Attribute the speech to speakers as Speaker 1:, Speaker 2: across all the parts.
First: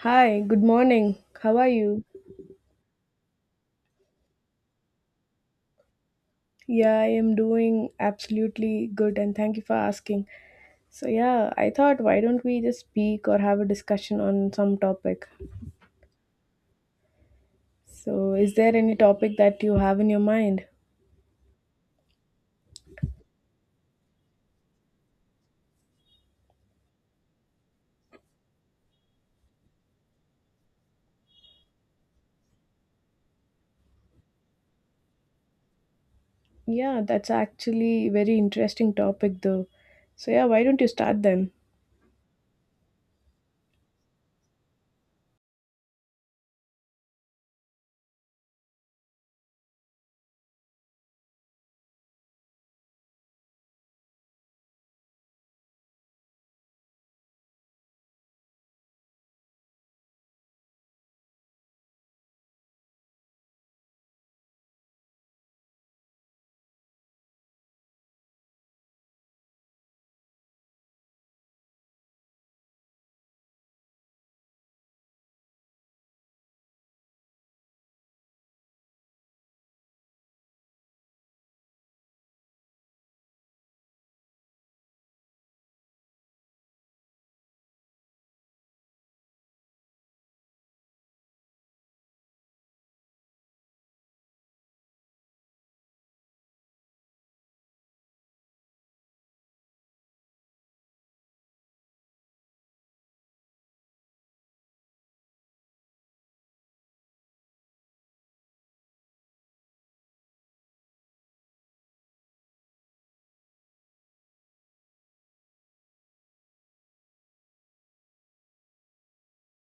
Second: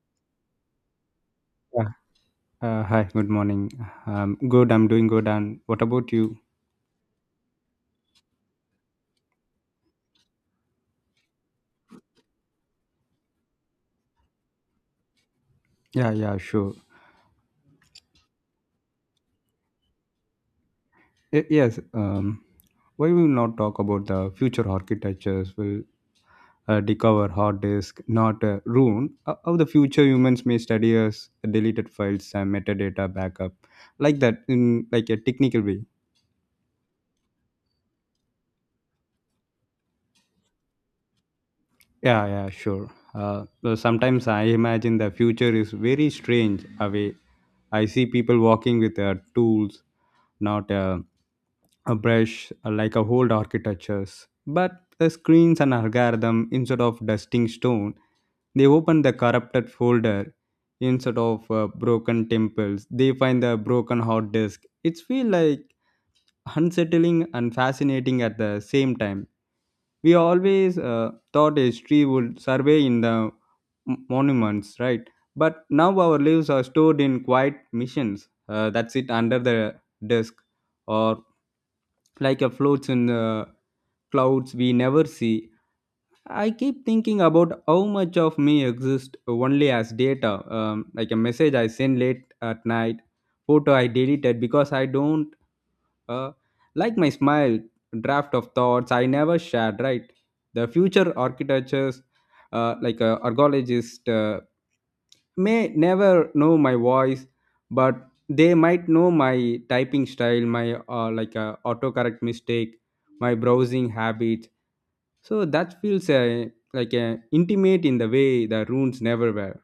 Speaker 1: Hi, good morning. How are
Speaker 2: Yeah.
Speaker 1: you?
Speaker 2: Hi, good morning. Good, I'm doing good. And what about you?
Speaker 1: Yeah, I am doing absolutely good and thank you for asking. So, yeah, I thought why don't we just speak or have a discussion on some topic?
Speaker 2: Yeah, yeah, sure.
Speaker 1: So, is there any topic that you have in your mind?
Speaker 2: Yes. Why we not talk about the future architectures will decover hard disk, not ruin how the future humans may study us deleted files and metadata backup like that in like a technical way.
Speaker 1: Yeah, that's actually a very interesting topic though. So, yeah, why don't you start then?
Speaker 2: Yeah, yeah, sure. Though sometimes I imagine the future is very strange away. I see people walking with tools, not a brush, like a old architectures, but the screens and algorithm instead of dusting stone, they open the corrupted folder. Instead of broken temples, they find the broken hard disk. It's feel like unsettling and fascinating at the same time. We always thought history would survey in the monuments, right? But now our lives are stored in quiet missions that sit under the desk or like a floats in the clouds we never see. I keep thinking about how much of me exists only as data, like a message I send late at night, photo I deleted because I don't uh, like my smile, draft of thoughts I never shared, right? The future architectures, like a archaeologist, may never know my voice, but they might know my typing style, my autocorrect mistake, my browsing habits. So that feels intimate in the way the runes never were.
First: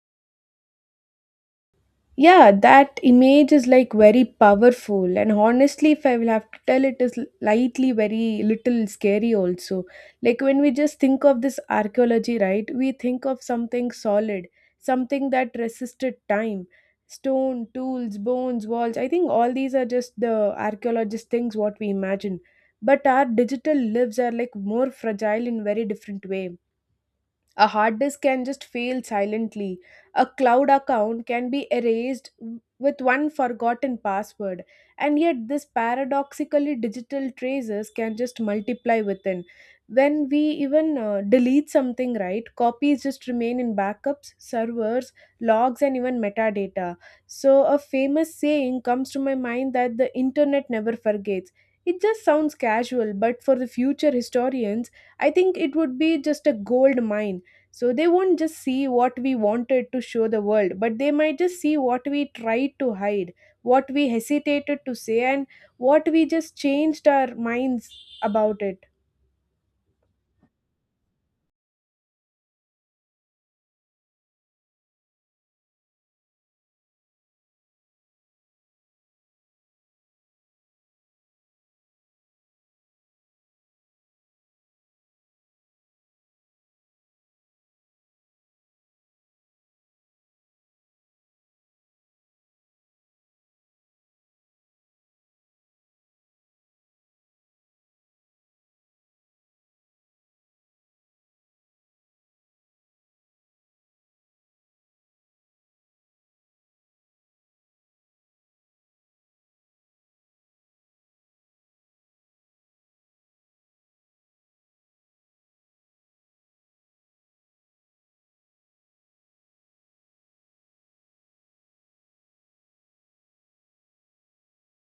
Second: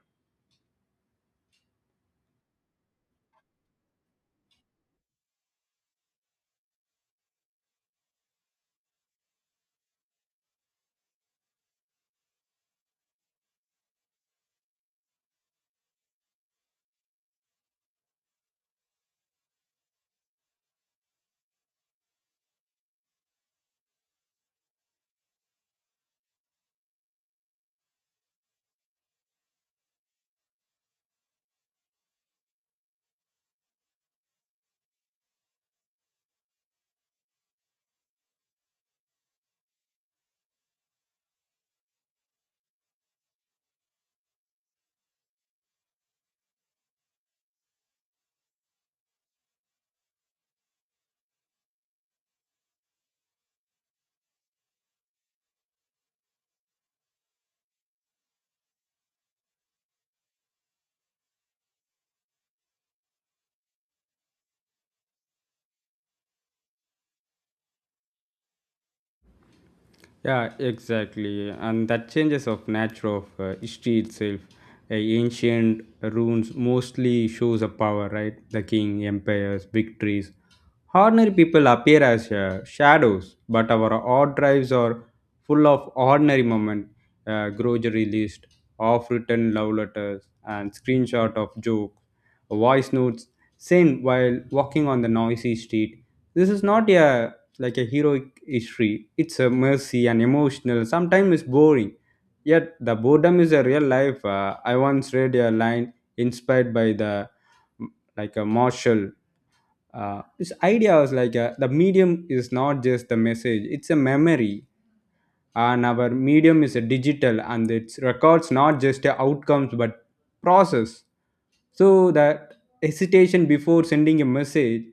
Speaker 1: Yeah, that image is like very powerful, and honestly, if I will have to tell, it is lightly very little scary also. Like, when we just think of this archaeology, right, we think of something solid, something that resisted time. Stone tools, bones, walls, I think all these are just the archaeologist things what we imagine. But our digital lives are like more fragile in very different way. A hard disk can just fail silently. A cloud account can be erased with one forgotten password. And yet, this paradoxically digital traces can just multiply within. When we even delete something, right, copies just remain in backups, servers, logs, and even metadata. So, a famous saying comes to my mind that the internet never forgets. It just sounds casual, but for the future historians, I think it would be just a gold mine. So they won't just see what we wanted to show the world, but they might just see what we tried to hide, what we hesitated to say, and what we just changed our minds about it.
Speaker 2: Yeah, exactly. And that changes of nature of history itself. Ancient runes mostly shows a power, right? The king, empires, victories. Ordinary people appear as shadows, but our odd drives are full of ordinary moment, grocery list, off-written love letters, and screenshot of joke voice notes sent while walking on the noisy street. This is not a like a heroic history. It's a mercy and emotional. Sometimes it's boring. Yet the boredom is a real life. I once read a line inspired by the like a Marshall. This idea was like a, the medium is not just the message; it's a memory, and our medium is a digital and it records not just the outcomes but process, so that hesitation before sending a message,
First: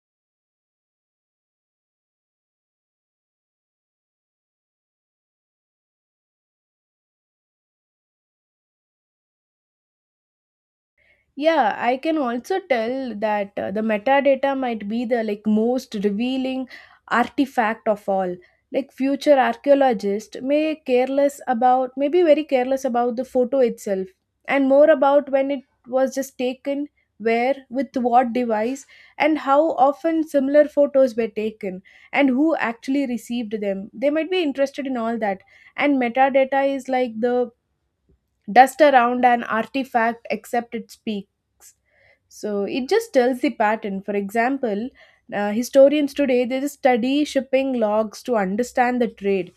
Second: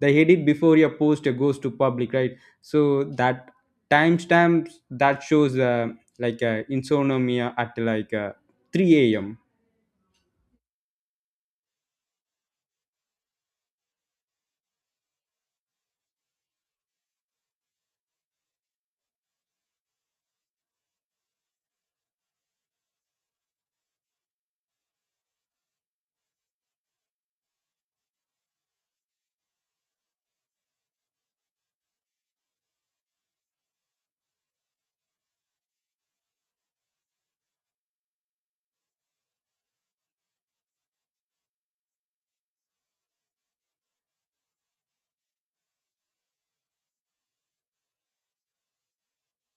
Speaker 2: the edit before your post goes to public, right? So that timestamps that shows insomnia at 3 a.m.
Speaker 1: Yeah, I can also tell that the metadata might be the like most revealing artifact of all. Like, future archaeologists may careless about, may be very careless about the photo itself, and more about when it was just taken, where, with what device, and how often similar photos were taken and who actually received them. They might be interested in all that. And metadata is like the dust around an artifact, except it speaks. So it just tells the pattern. For example, historians today, they just study shipping logs to understand the trade.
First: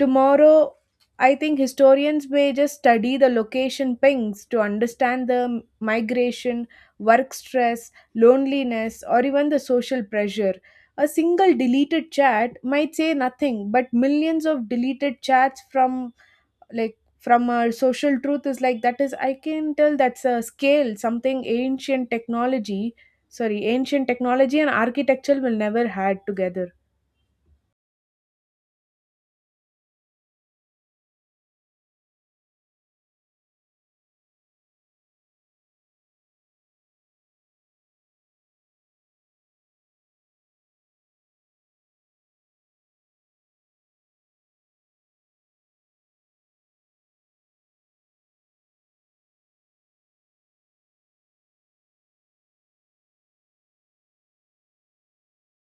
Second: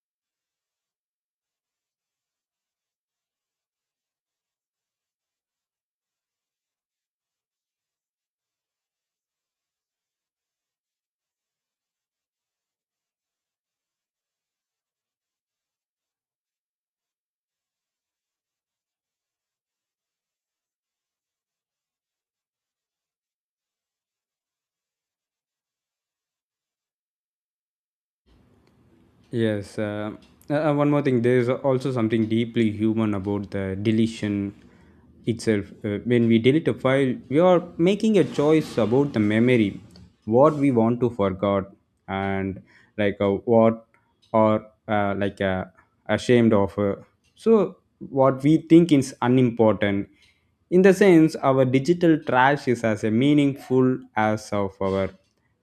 Speaker 1: Tomorrow, I think historians may just study the location pings to understand the migration, work stress, loneliness, or even the social pressure. A single deleted chat might say nothing, but millions of deleted chats from like from a social truth is like that, is, I can tell that's a scale something ancient technology, sorry, ancient technology and architecture will never had together.
Speaker 2: Yes, one more thing. There is also something deeply human about the deletion itself. When we delete a file, we are making a choice about the memory, what we want to forget, and what or ashamed of. So what we think is unimportant, in the sense, our digital trash is as a meaningful as of our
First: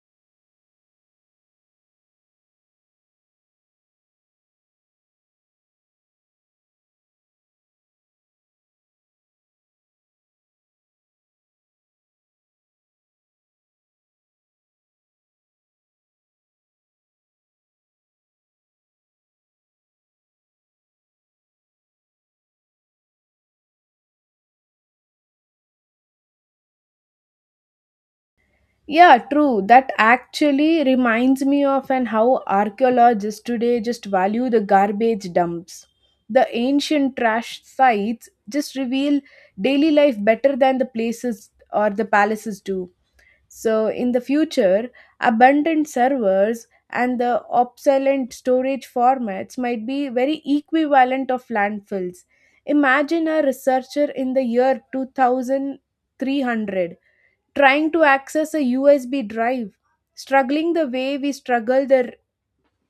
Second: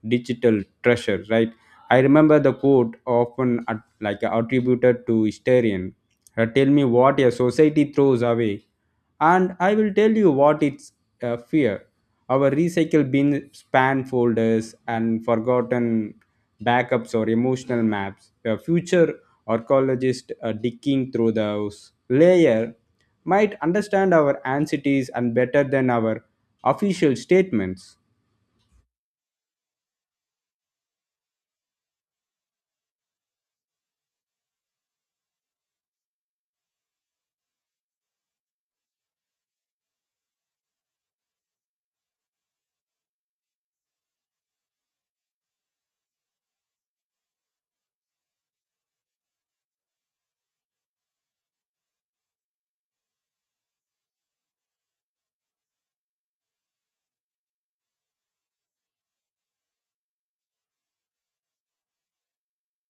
Speaker 2: digital treasure, right? I remember the quote often at, like attributed to historian. Tell me what a society throws away, and I will tell you what it's fear. Our recycle bin span folders and forgotten backups or emotional maps. A future archaeologist digging through those layer might understand our anxieties and better than our official statements.
Speaker 1: Yeah, true. That actually reminds me of, and how archaeologists today just value the garbage dumps. The ancient trash sites just reveal daily life better than the places or the palaces do. So, in the future, abundant servers and the obsolete storage formats might be very equivalent of landfills. Imagine a researcher in the year 2300 trying to access a USB drive, struggling the way we struggle the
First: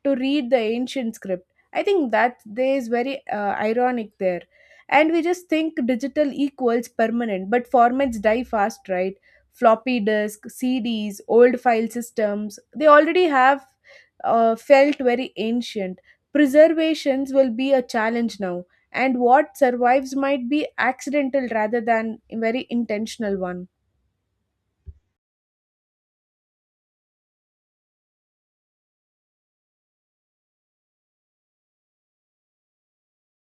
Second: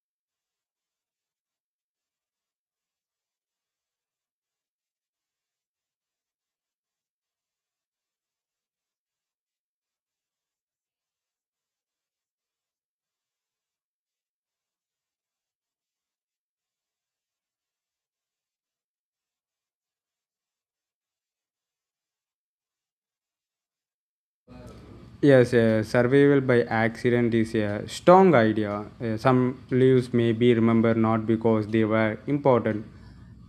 Speaker 1: to read the ancient script. I think that there is very ironic there. And we just think digital equals permanent, but formats die fast, right? Floppy disk, CDs, old file systems, they already have felt very ancient. Preservations will be a challenge now, and what survives might be accidental rather than a very intentional one.
Speaker 2: Yes, survival by accident is a strong idea. Some lives may be remembered not because they were important,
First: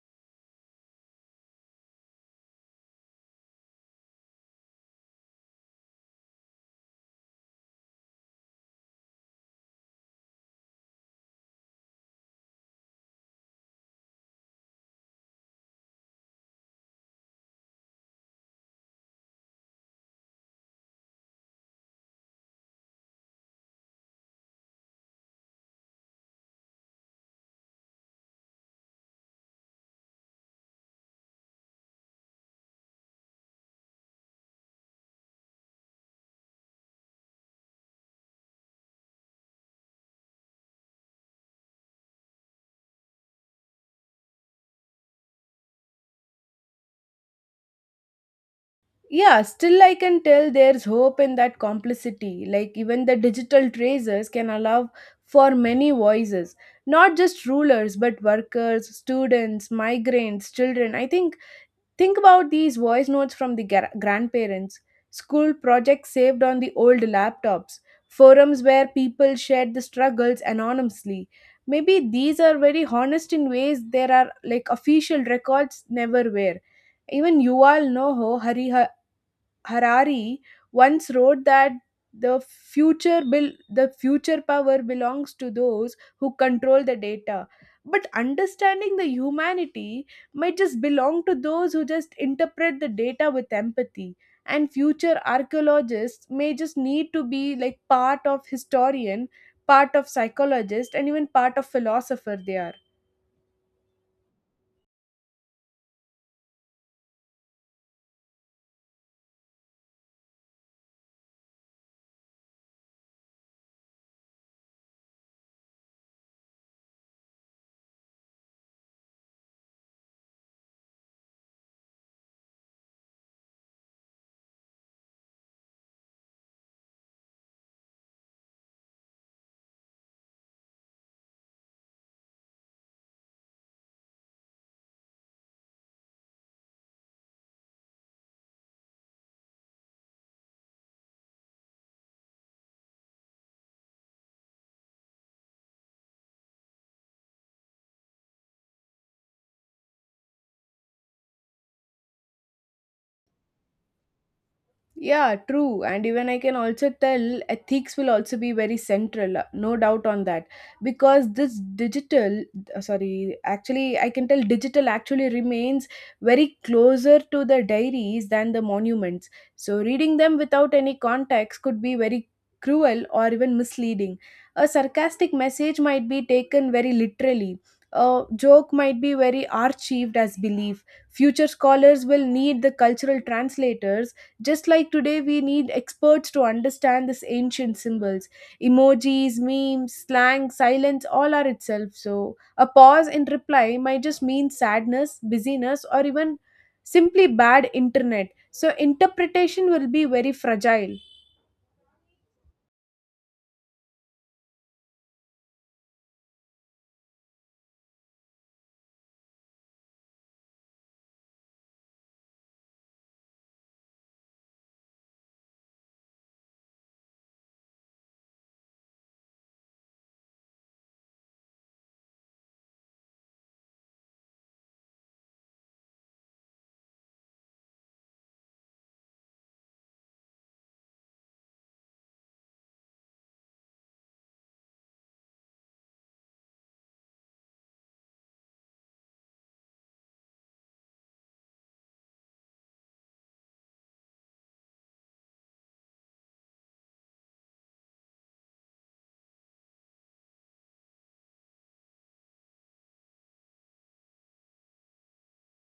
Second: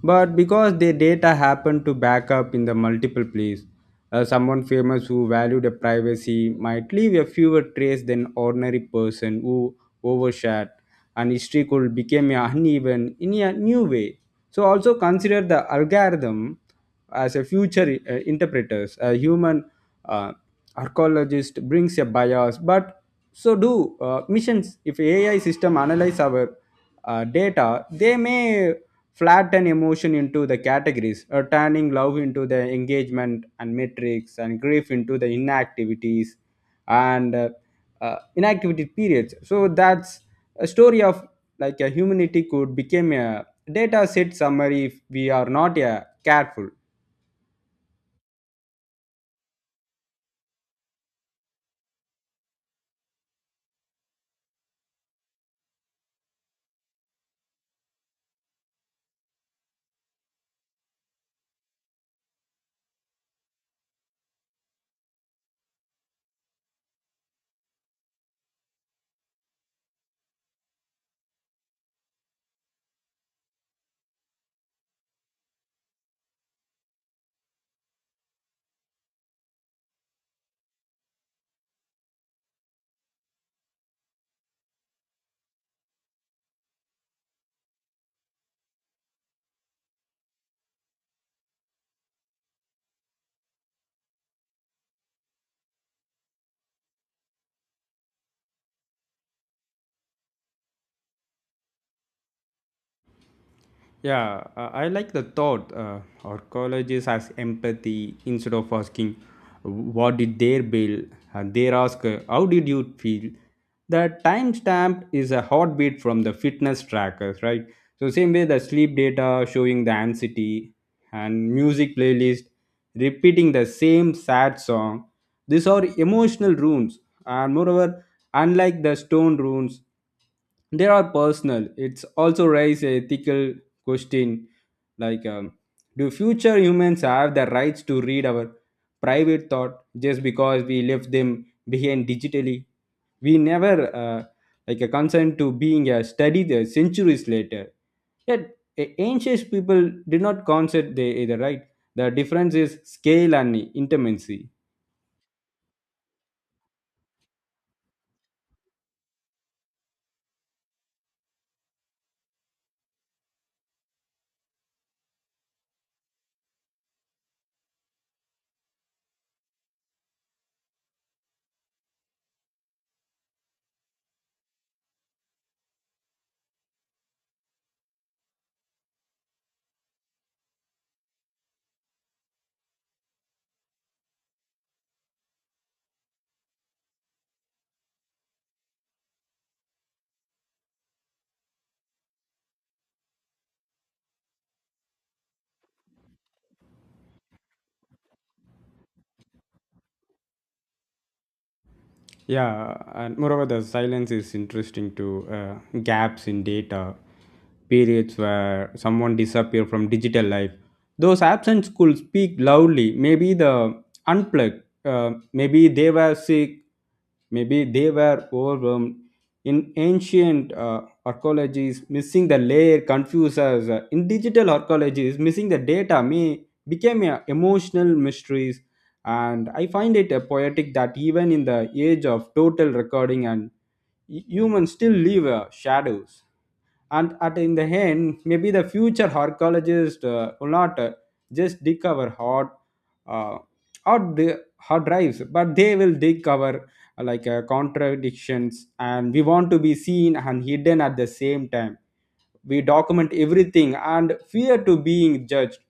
Speaker 2: but because their data happened to back up in the multiple place. Someone famous who valued a privacy might leave a fewer trace than ordinary person who overshared. And history could become uneven in a new way. So also consider the algorithm as a future interpreters. A human uh, archaeologist brings a bias, but so do missions. If AI system analyze our data, they may flatten emotion into the categories, turning love into the engagement and metrics, and grief into the inactivities and inactivity periods, so that's a story of like a humanity could become a data set summary if we are not careful.
Speaker 1: Yeah, still I can tell there's hope in that complicity. Like, even the digital traces can allow for many voices, not just rulers, but workers, students, migrants, children. I think about these voice notes from the grandparents, school projects saved on the old laptops, forums where people shared the struggles anonymously. Maybe these are very honest in ways there are like official records never were. Even Yuval Noho Harihar Harari once wrote that the future bill the future power belongs to those who control the data, but understanding the humanity might just belong to those who just interpret the data with empathy. And future archaeologists may just need to be like part of historian, part of psychologist, and even part of philosopher they are.
Speaker 2: Yeah, I like the thought. Our colleges has empathy. Instead of asking, "What did they bill?" and they ask, "How did you feel?" The timestamp is a heartbeat from the fitness trackers, right? So same way, the sleep data showing the anxiety and music playlist repeating the same sad song. These are emotional runes, and moreover, unlike the stone runes, they are personal. It's also raise a ethical question, like um, do future humans have the rights to read our private thought just because we left them behind digitally? We never uh, like a consent to being studied centuries later. Yet ancient people did not consider they either, right? The difference is scale and intimacy.
Speaker 1: Yeah, true. And even I can also tell ethics will also be very central, no doubt on that. Because this digital, sorry, actually, I can tell digital actually remains very closer to the diaries than the monuments. So, reading them without any context could be very cruel or even misleading. A sarcastic message might be taken very literally. A joke might be very archived as belief. Future scholars will need the cultural translators, just like today, we need experts to understand these ancient symbols. Emojis, memes, slang, silence, all are itself. So, a pause in reply might just mean sadness, busyness, or even simply bad internet. So, interpretation will be very fragile.
Speaker 2: Yeah, and moreover, the silence is interesting to gaps in data, periods where someone disappear from digital life. Those absent could speak loudly. Maybe the unplugged. Maybe they were sick. Maybe they were overwhelmed. In ancient archaeologies, missing the layer confuses us. In digital archaeologies, missing the data may became a emotional mysteries, and I find it a poetic that even in the age of total recording, and humans still leave shadows. And at in the end, maybe the future archaeologists will not just dig our uh, hard drives, but they will dig our contradictions. And we want to be seen and hidden at the same time, we document everything and fear to being judged,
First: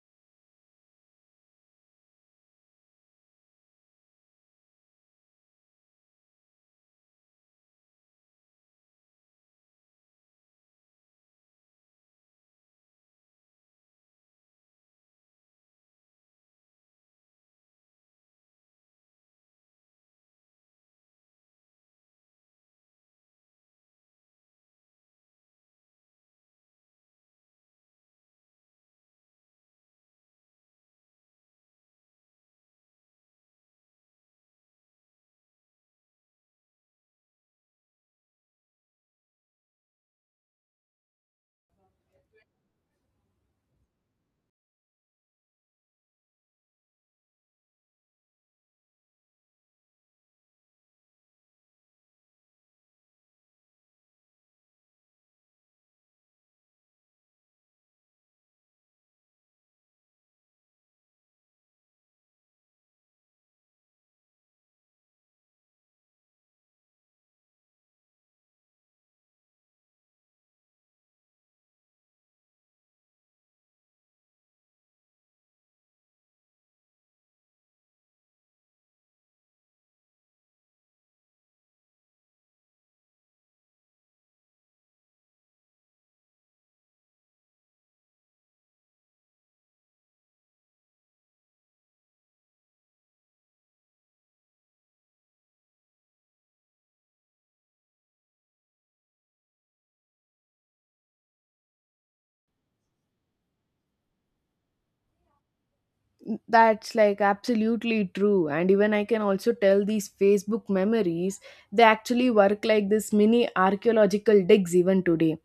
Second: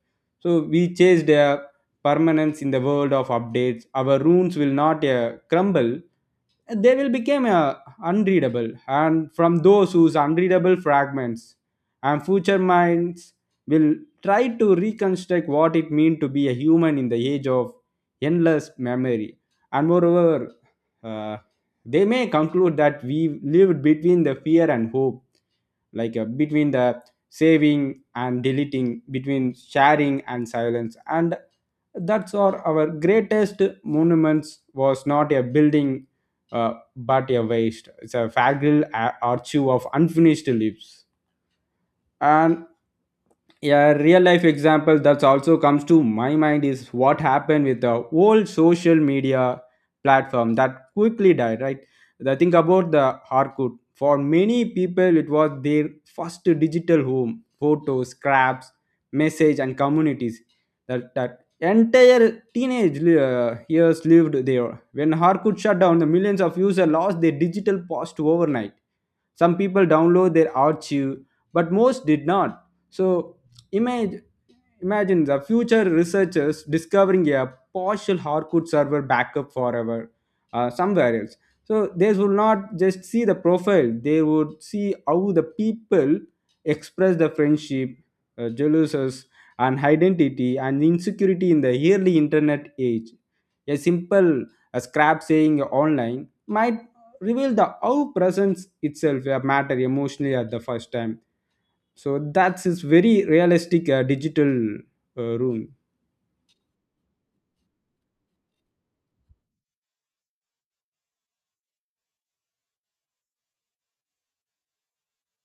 Speaker 2: so we chased a permanence in the world of updates. Our runes will not crumble, they will become unreadable. And from those whose unreadable fragments, and future minds will try to reconstruct what it means to be a human in the age of endless memory. And moreover, uh, they may conclude that we lived between the fear and hope, between the saving and deleting, between sharing and silence. And that's our greatest monuments was not a building but a waste. It's a fragile archive of unfinished lives. And a real life example that also comes to my mind is what happened with the old social media platform that quickly died, right? The think about the harcourt, for many people it was their first digital home, photos, scraps, message, and communities, that entire teenage years lived there. When harcourt shut down, the millions of users lost their digital post overnight. Some people download their archive, but most did not. So Imagine, imagine the future researchers discovering a partial Harcourt server backup forever somewhere else. So they will not just see the profile; they would see how the people express the friendship, jealousies, and identity and insecurity in the early internet age. A simple a scrap saying online might reveal the how presence itself a matter emotionally at the first time. So that's his very realistic digital room.
Speaker 1: That's like absolutely true. And even I can also tell these Facebook memories, they actually work like this mini archaeological digs even today.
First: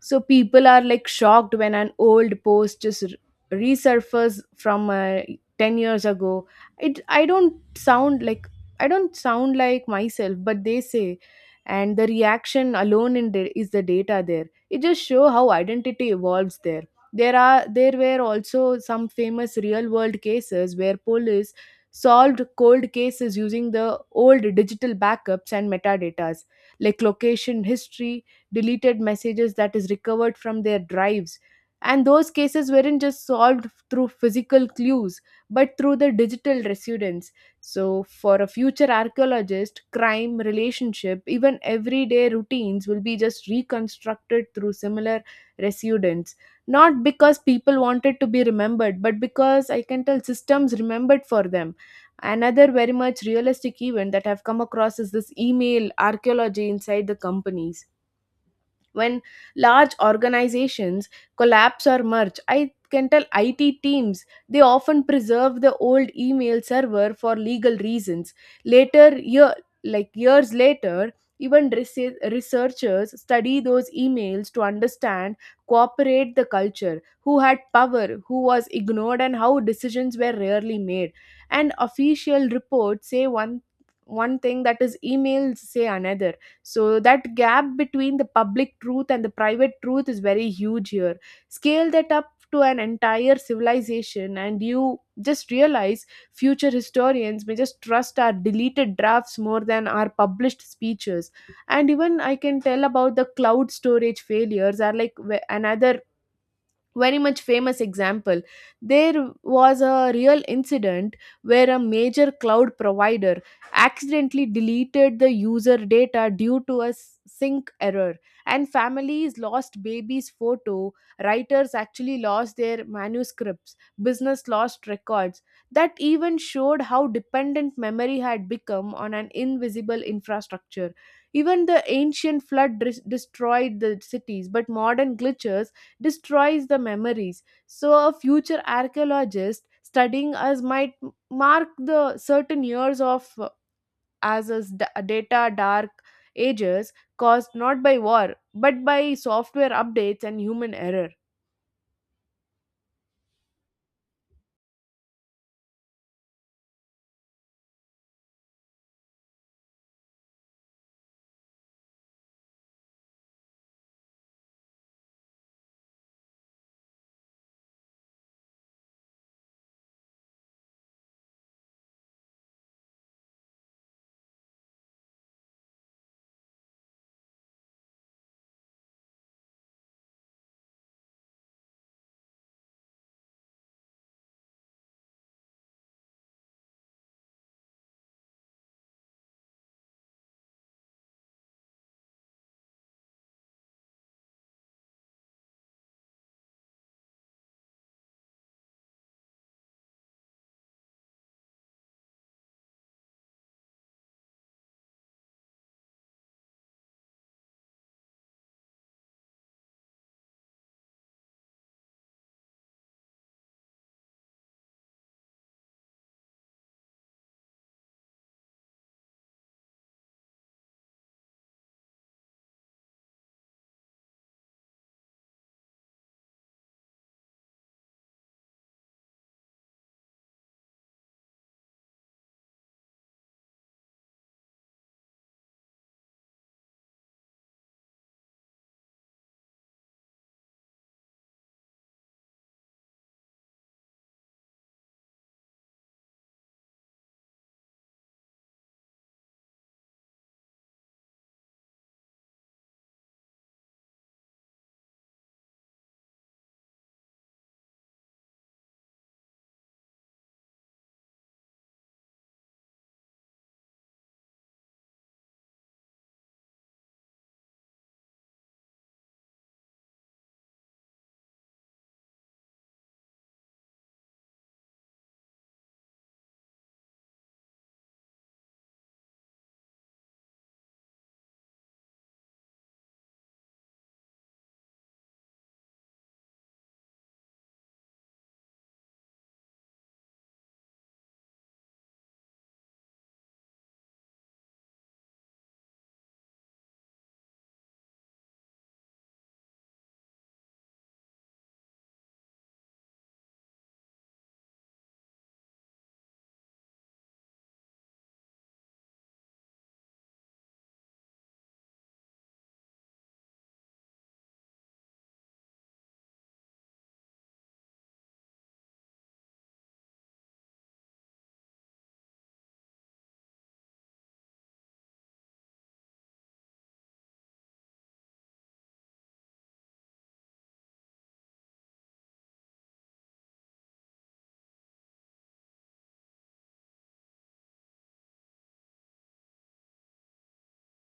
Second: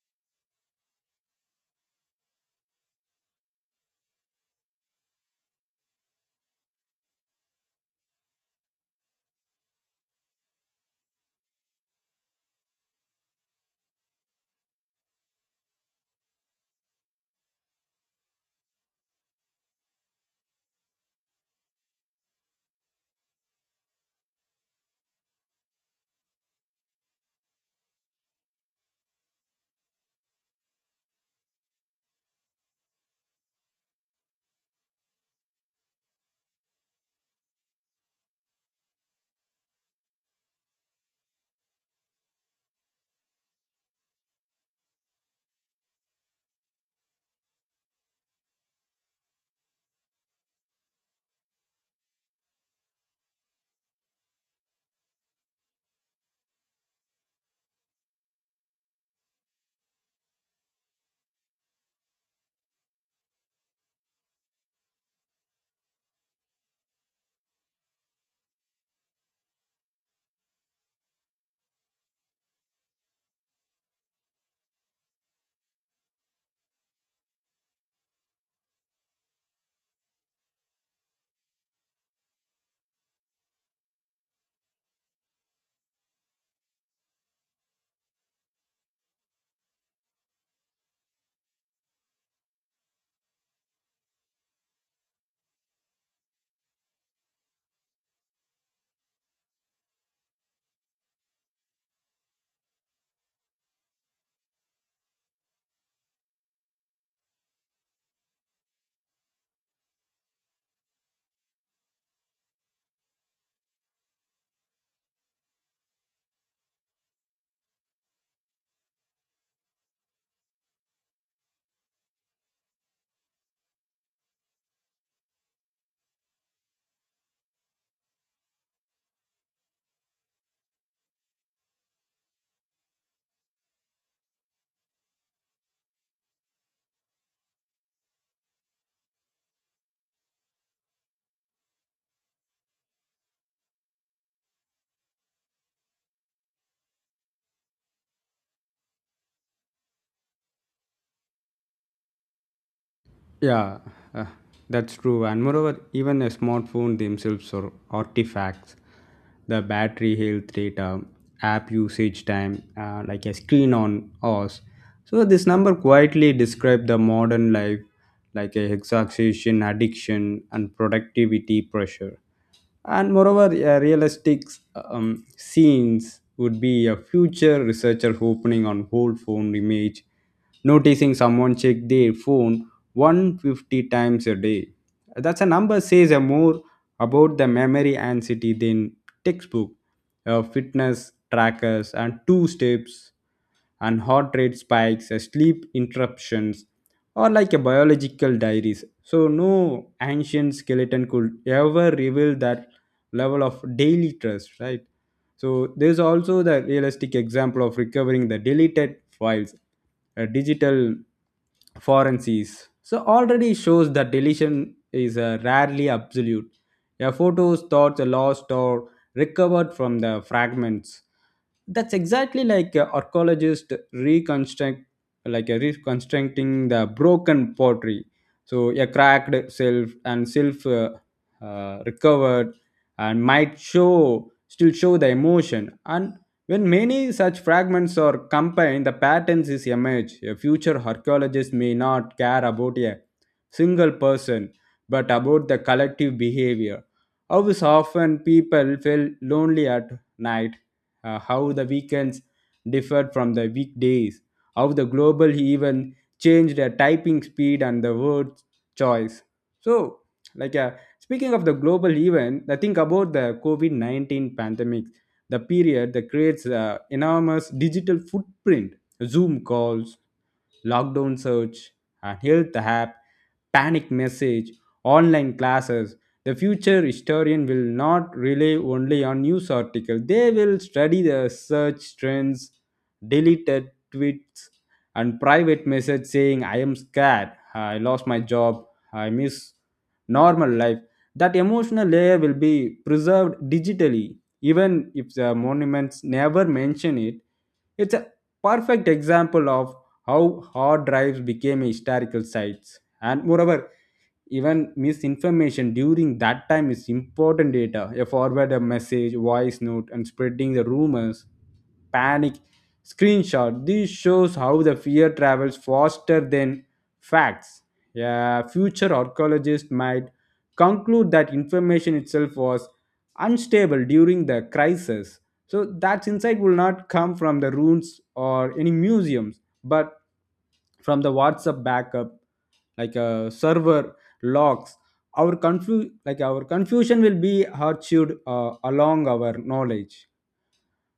Speaker 1: So people are like shocked when an old post just resurfaces from 10 years ago. It, I don't sound like, I don't sound like myself, but they say, and the reaction alone in the, is the data there. It just show how identity evolves there. There are, there were also some famous real world cases where police solved cold cases using the old digital backups and metadatas, like location history, deleted messages that is recovered from their drives. And those cases weren't just solved through physical clues, but through the digital residence. So for a future archaeologist, crime, relationship, even everyday routines will be just reconstructed through similar residence, not because people wanted to be remembered, but because I can tell systems remembered for them. Another very much realistic event that I've come across is this email archaeology inside the companies. When large organizations collapse or merge, I can tell IT teams, they often preserve the old email server for legal reasons. Later, year, like years later, even researchers study those emails to understand cooperate the culture, who had power, who was ignored, and how decisions were rarely made. And official reports say one thing that is emails say another. So that gap between the public truth and the private truth is very huge here. Scale that up to an entire civilization and you just realize future historians may just trust our deleted drafts more than our published speeches. And even I can tell about the cloud storage failures are like another very much famous example. There was a real incident where a major cloud provider accidentally deleted the user data due to a sync error, and families lost babies photo, writers actually lost their manuscripts, business lost records. That even showed how dependent memory had become on an invisible infrastructure. Even the ancient flood destroyed the cities, but modern glitches destroys the memories. So, a future archaeologist studying us might mark the certain years of as data dark ages caused not by war but by software updates and human error.
Speaker 2: Yeah, uh, that's true. And moreover, even a smartphone themselves are artifacts. The battery health data, app usage time, like a screen on us. So this number quietly describe the modern life, like a exhaustion, addiction, and productivity pressure. And moreover, realistic scenes would be a future researcher opening on old phone image, noticing someone check their phone 150 times a day. That's a number says a more about the memory and city than textbook, fitness trackers and two steps and heart rate spikes, sleep interruptions, or like a biological diaries. So no ancient skeleton could ever reveal that level of daily trust, right? So there's also the realistic example of recovering the deleted files, digital forensics. So already shows that deletion is rarely absolute. Yeah, photos, thoughts are lost or recovered from the fragments. That's exactly like a archaeologist reconstruct, like a reconstructing the broken pottery. So a cracked self and self recovered and might show still show the emotion. And when many such fragments are combined, the patterns is emerge. A future archaeologist may not care about a single person, but about the collective behavior, how is often people feel lonely at night, how the weekends differed from the weekdays, how the global even changed the typing speed and the word choice. So, like uh, speaking of the global event, I think about the COVID-19 pandemic, the period that creates enormous digital footprint, Zoom calls, lockdown search, a health app, panic message, online classes. The future historian will not rely only on news articles. They will study the search trends, deleted tweets, and private message saying, "I am scared, I lost my job, I miss normal life." That emotional layer will be preserved digitally, even if the monuments never mention it. It's a perfect example of how hard drives became historical sites. And moreover, even misinformation during that time is important data. A forward a message, voice note, and spreading the rumors, panic, screenshot. This shows how the fear travels faster than facts. A future archaeologist might conclude that information itself was unstable during the crisis. So that insight will not come from the ruins or any museums, but from the WhatsApp backup, like a server logs. Our confusion will be archived along our knowledge.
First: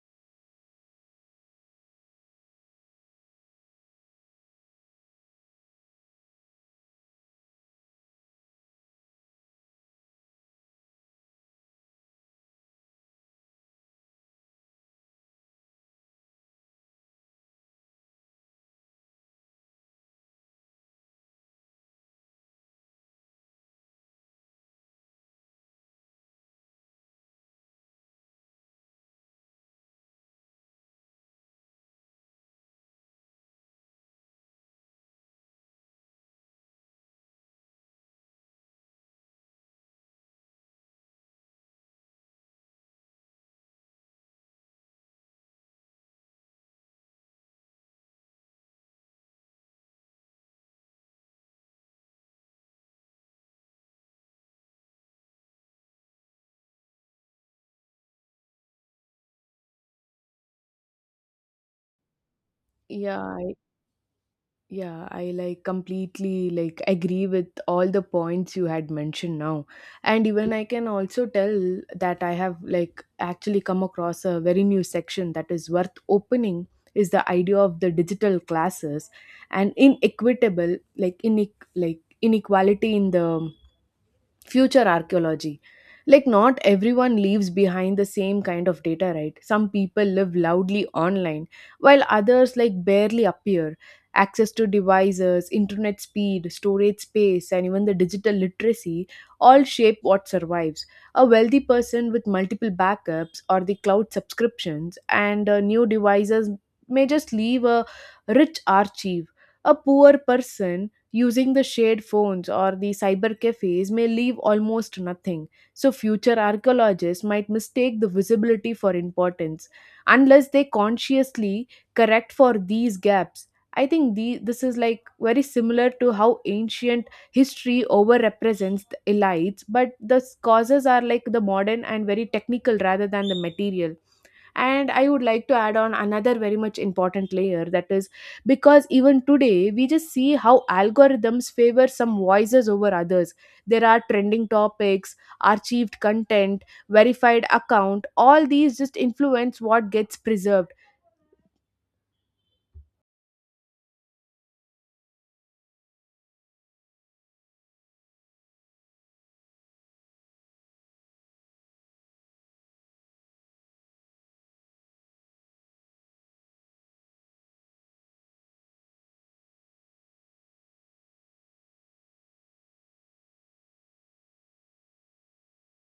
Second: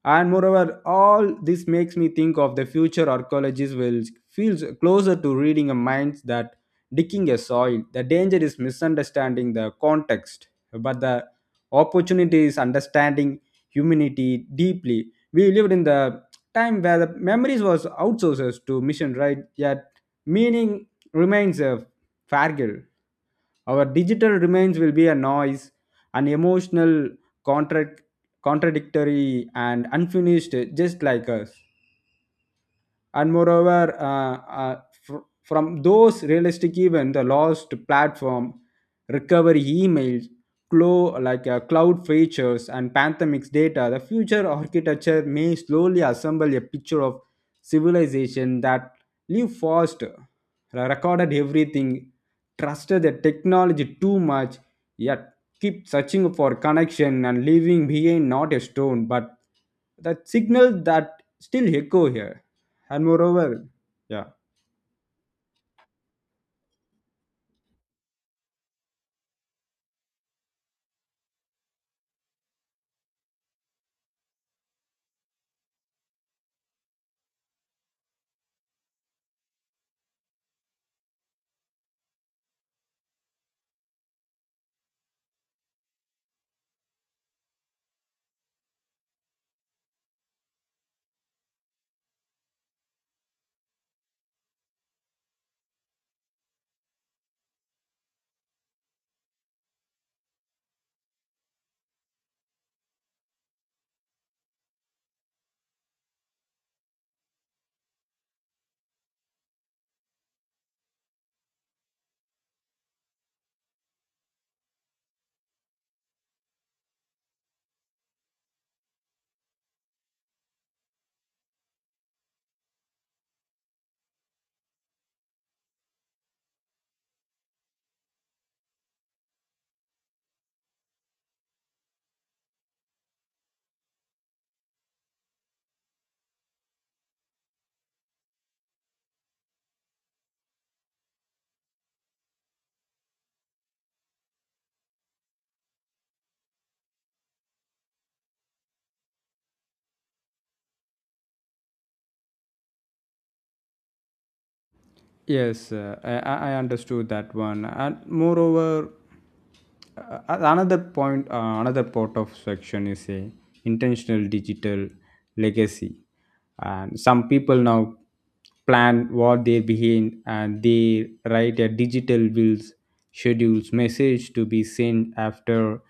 Speaker 2: And moreover, all this makes me think of the future archaeologists will feels closer to reading a mind that digging a soil. The danger is misunderstanding the context, but the opportunity is understanding humanity deeply. We lived in the time where the memories was outsourced to mission, right? Yet meaning remains a fargal. Our digital remains will be a noise, an emotional, contract, contradictory, and unfinished, just like us and moreover uh, uh, from those realistic event the lost platform recovery emails cloud features and pandemics data the future architecture may slowly assemble a picture of civilization that live fast recorded everything, trusted the technology too much, yet keep searching for connection and leaving behind not a stone but that signal that still echo here and
Speaker 1: Yeah.
Speaker 2: moreover yeah.
Speaker 1: Yeah, I like completely like agree with all the points you had mentioned now. And even I can also tell that I have like actually come across a very new section that is worth opening is the idea of the digital classes and inequitable, like in, like inequality in the future archaeology. Like, not everyone leaves behind the same kind of data, right? Some people live loudly online, while others like barely appear. Access to devices, internet speed, storage space, and even the digital literacy, all shape what survives. A wealthy person with multiple backups or the cloud subscriptions and new devices may just leave a rich archive. A poor person using the shared phones or the cyber cafes may leave almost nothing. So future archaeologists might mistake the visibility for importance, unless they consciously correct for these gaps. I think the, this is like very similar to how ancient history overrepresents the elites, but the causes are like the modern and very technical rather than the material. And I would like to add on another very much important layer, that is because even today we just see how algorithms favor some voices over others. There are trending topics, archived content, verified account, all these just influence what gets preserved.
Speaker 2: Yes, I understood that one. And moreover, another point, another part of section is a intentional digital legacy. And some people now plan what they behind and they write a digital wills, schedules, message to be sent after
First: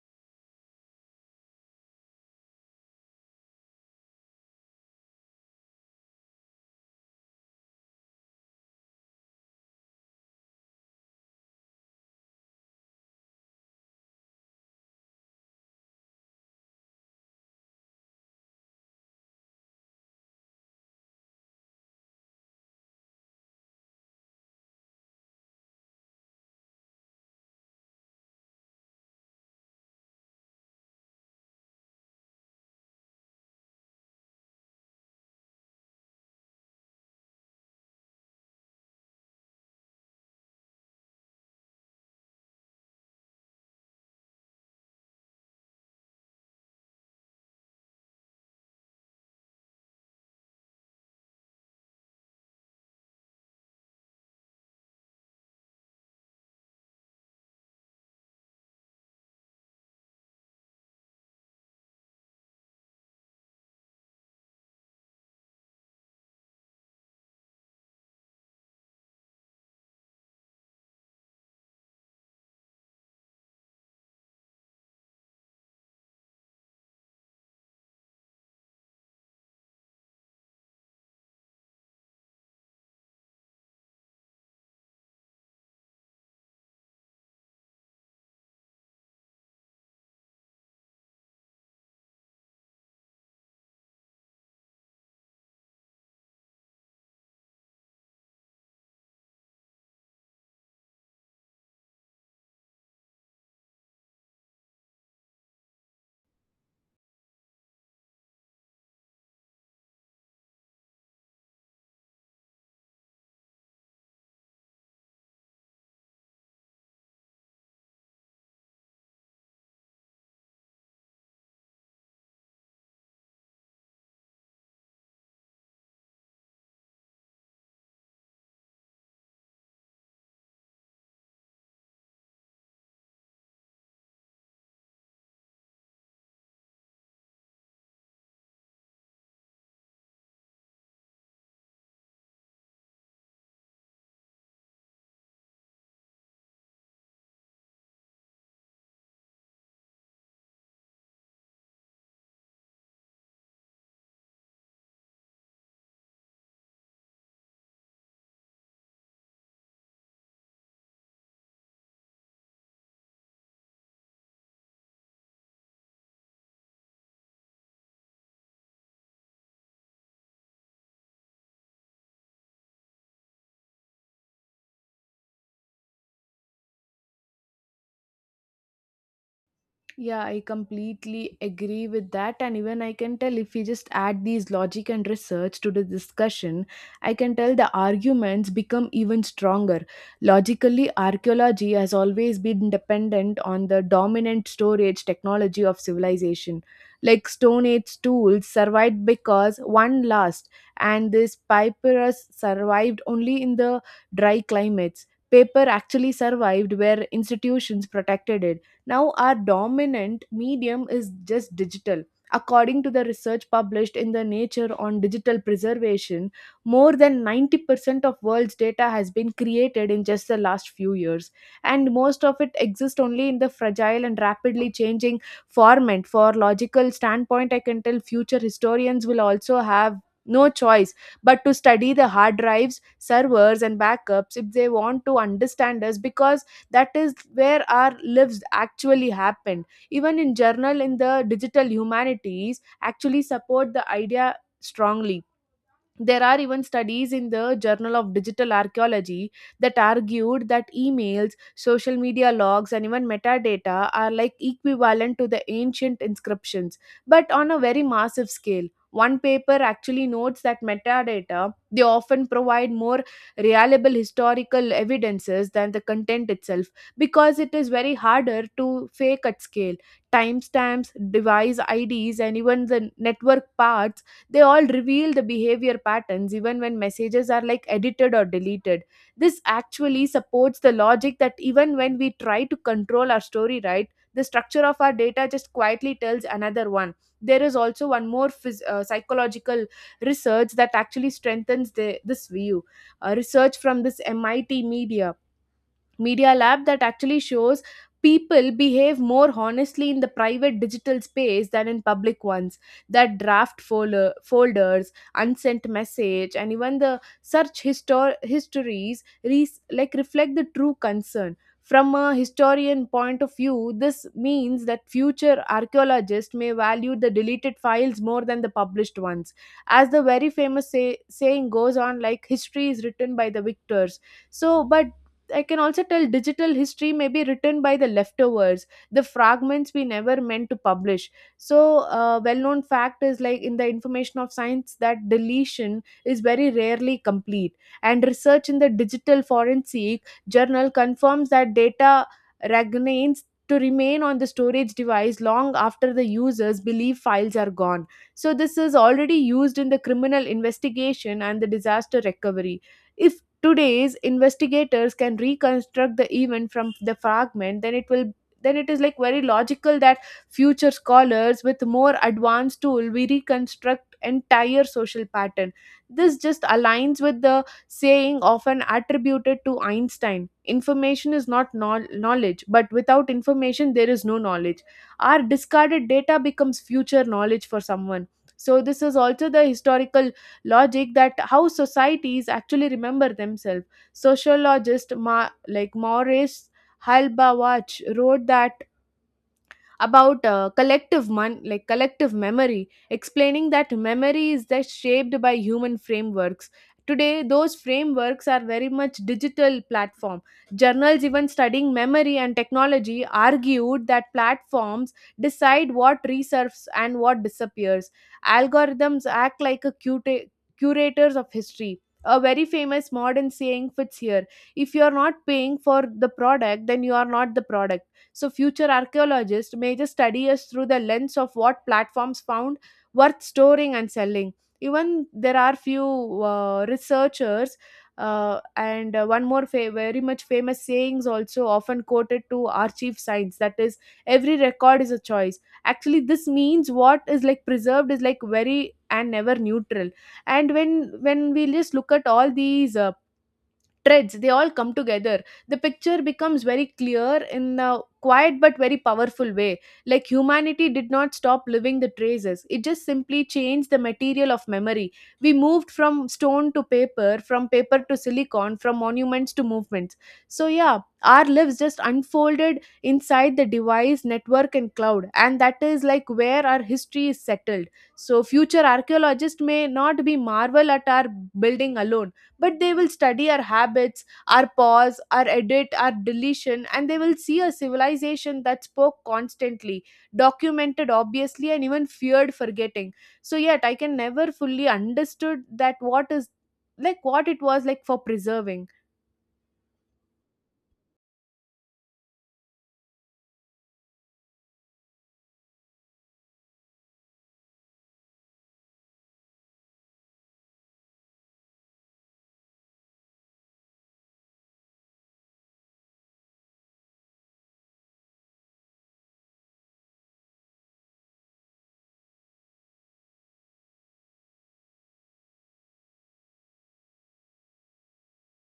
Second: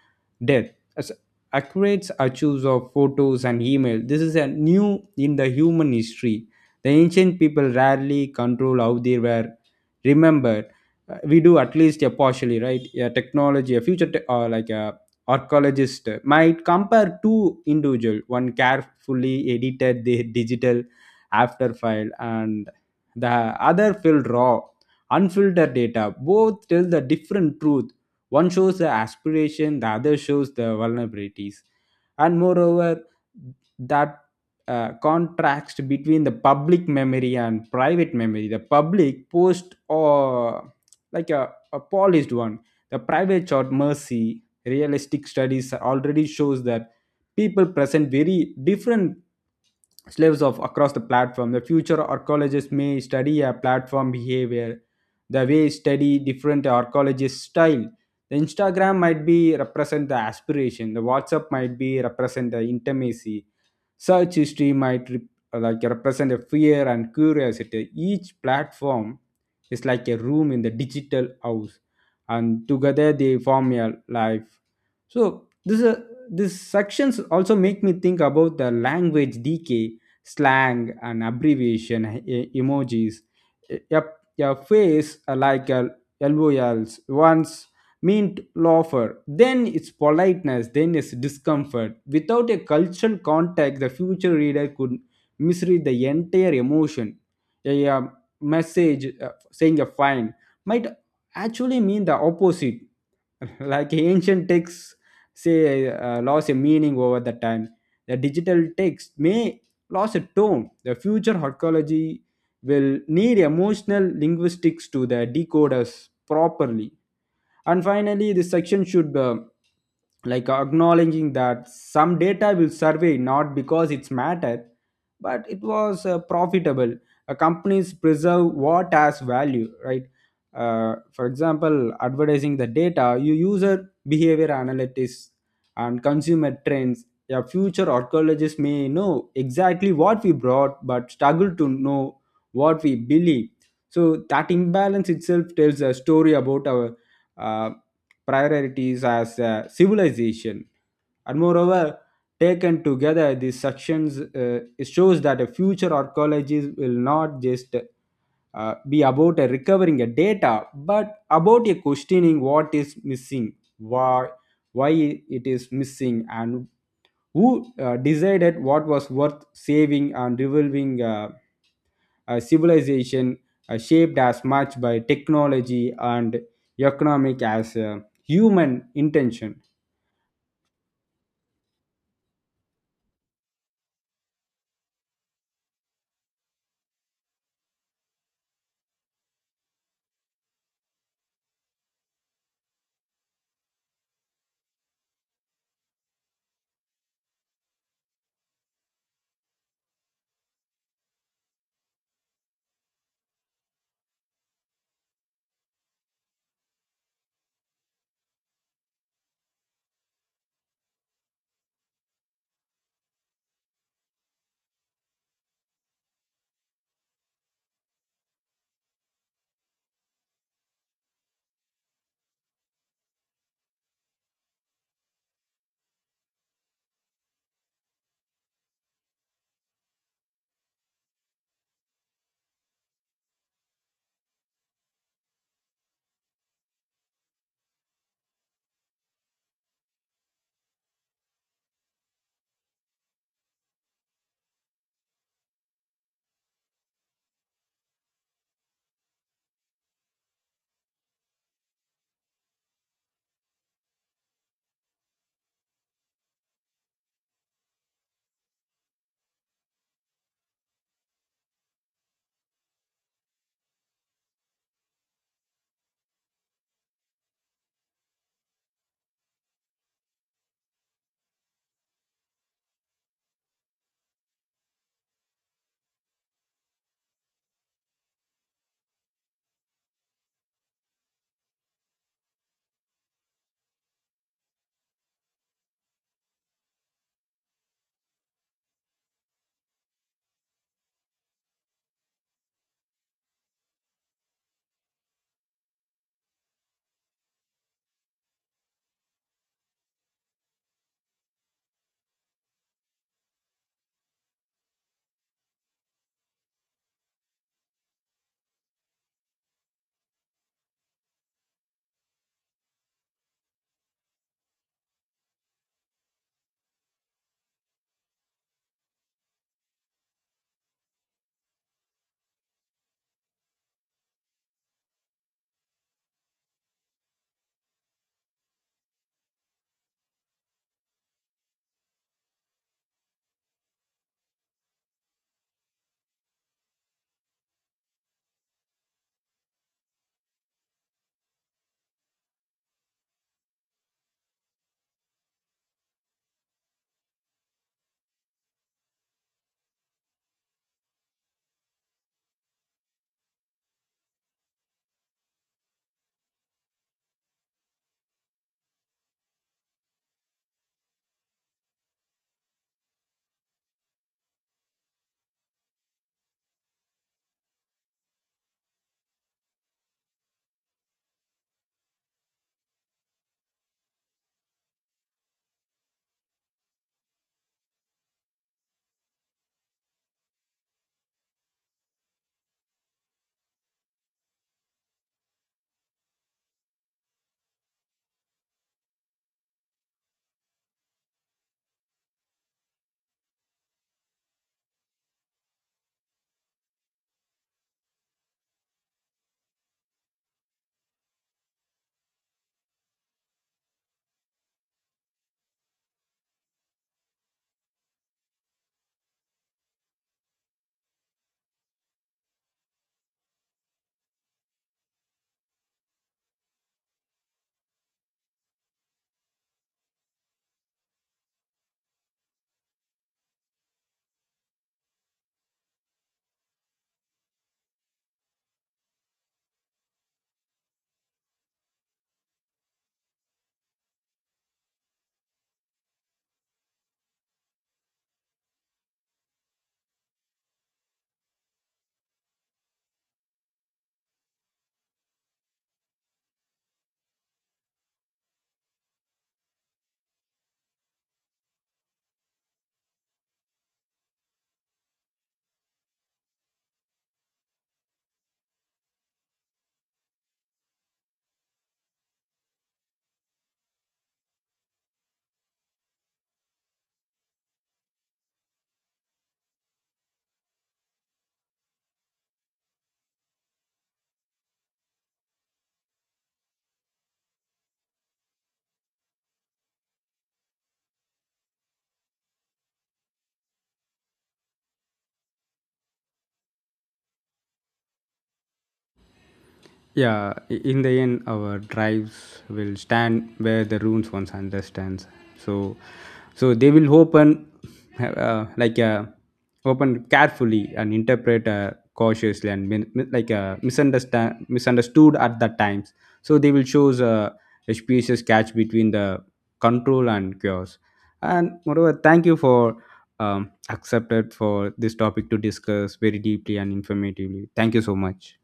Speaker 2: death. As accurate archives of photos and email. This is a new in the human history. The ancient people rarely control how they were remembered. We do at least a partially, right? A technology, a future, te- or like a archaeologist might compare two individual. One carefully edited their digital after file, and the other filled raw, unfiltered data. Both tell the different truth. One shows the aspiration, the other shows the vulnerabilities and moreover that contrast between the public memory and private memory. The public post or like a polished one. The private short mercy realistic studies already shows that people present very different slaves of across the platform. The future archaeologists may study a platform behavior, the way study different archaeologist style. The Instagram might be represent the aspiration. The WhatsApp might be represent the intimacy such history might represent a fear and curiosity. Each platform is like a room in the digital house, and together they form a life. So this these sections also make me think about the language decay, slang, and abbreviation emojis. A phrase LOLs once meant laughter, then it's politeness, then it's discomfort. Without a cultural context, the future reader could misread the entire emotion. A message saying a fine might actually mean the opposite like ancient texts say lost a meaning over the time, the digital text may lose a tone. The future archaeology will need emotional linguistics to the decoders properly. And finally this section should acknowledging that some data will survey not because it's matter but it was profitable. A companies preserve what has value, right? For example, advertising the data you user behavior analytics and consumer trends. A future archaeologists may know exactly what we brought but struggle to know what we believe. So that imbalance itself tells a story about our uh, priorities as a civilization. And moreover, taken together these sections shows that a future archaeologist will not just be about a recovering a data, but about a questioning what is missing, why it is missing, and who decided what was worth saving and revolving a civilization shaped as much by technology and economic as human intention.
Speaker 1: Yeah, I completely agree with that. And even I can tell if we just add these logic and research to the discussion, I can tell the arguments become even stronger. Logically, archaeology has always been dependent on the dominant storage technology of civilization. Like Stone Age tools survived because one last, and this papyrus survived only in the dry climates. Paper actually survived where institutions protected it now, our dominant medium is just digital. According to the research published in the Nature on Digital Preservation, more than 90% of world's data has been created in just the last few years, and most of it exists only in the fragile and rapidly changing format. For logical standpoint, I can tell future historians will also have no choice but to study the hard drives, servers, and backups if they want to understand us, because that is where our lives actually happened. Even in journal in the digital humanities actually support the idea strongly. There are even studies in the Journal of Digital Archaeology that argued that emails, social media logs, and even metadata are like equivalent to the ancient inscriptions, but on a very massive scale. One paper actually notes that metadata they often provide more reliable historical evidences than the content itself, because it is very harder to fake at scale. Timestamps, device ids, and even the network paths, they all reveal the behavior patterns even when messages are like edited or deleted. This actually supports the logic that even when we try to control our story, right, the structure of our data just quietly tells another one. There is also one more psychological research that actually strengthens this view. Research from this MIT media lab that actually shows people behave more honestly in the private digital space than in public ones. That draft folders, unsent message, and even the search like reflect the true concern. From a historian point of view, this means that future archaeologists may value the deleted files more than the published ones. As the very famous saying goes on, like, history is written by the victors, so but I can also tell digital history may be written by the leftovers, the fragments we never meant to publish. So, a well known fact is like in the information of science that deletion is very rarely complete. And research in the digital forensic journal confirms that data remain on the storage device long after the users believe files are gone. So, this is already used in the criminal investigation and the disaster recovery. If today's investigators can reconstruct the event from the fragment, then it is like very logical that future scholars with more advanced tool we reconstruct entire social pattern. This just aligns with the saying often attributed to Einstein: information is not knowledge, but without information there is no knowledge. Our discarded data becomes future knowledge for someone. So this is also the historical logic that how societies actually remember themselves. Sociologist Maurice Halbawach wrote that about collective collective memory, explaining that memory is that shaped by human frameworks. Today those frameworks are very much digital platform. Journals even studying memory and technology argued that platforms decide what resurfaces and what disappears. Algorithms act like a curators of history. A very famous modern saying fits here: if you are not paying for the product, then you are not the product. So, future archaeologists may just study us through the lens of what platforms found worth storing and selling. Even there are few researchers. And One more very much famous sayings also often quoted to archive science, that is, every record is a choice. Actually this means what is like preserved is like very and never neutral. And when we just look at all these threads, they all come together, the picture becomes very clear in a quiet but very powerful way. Like humanity did not stop living the traces, it just simply changed the material of memory. We moved from stone to paper, from paper to silicon, from monuments to movements. So yeah, our lives just unfolded inside the device, network, and cloud, and that is like where our history is settled. So future archaeologists may not be marvel at our building alone, but they will study our habits, our pause, our edit, our deletion, and they will see a civilization that spoke constantly, documented obviously, and even feared forgetting. So yet I can never fully understood that what is like what it was like for preserving.
Speaker 2: Yeah, in the end, our drives will stand where the runes once understands. So, so they will open, uh, like uh, open carefully and interpret cautiously and min- mi- like misunderstand misunderstood at that times. So they will choose a species catch between the control and chaos. And moreover, thank you for accepted for this topic to discuss very deeply and informatively. Thank you so much.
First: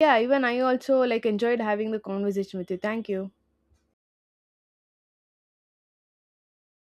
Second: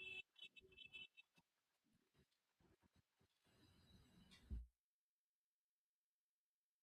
Speaker 1: Yeah, even I also like enjoyed having the conversation with you. Thank you.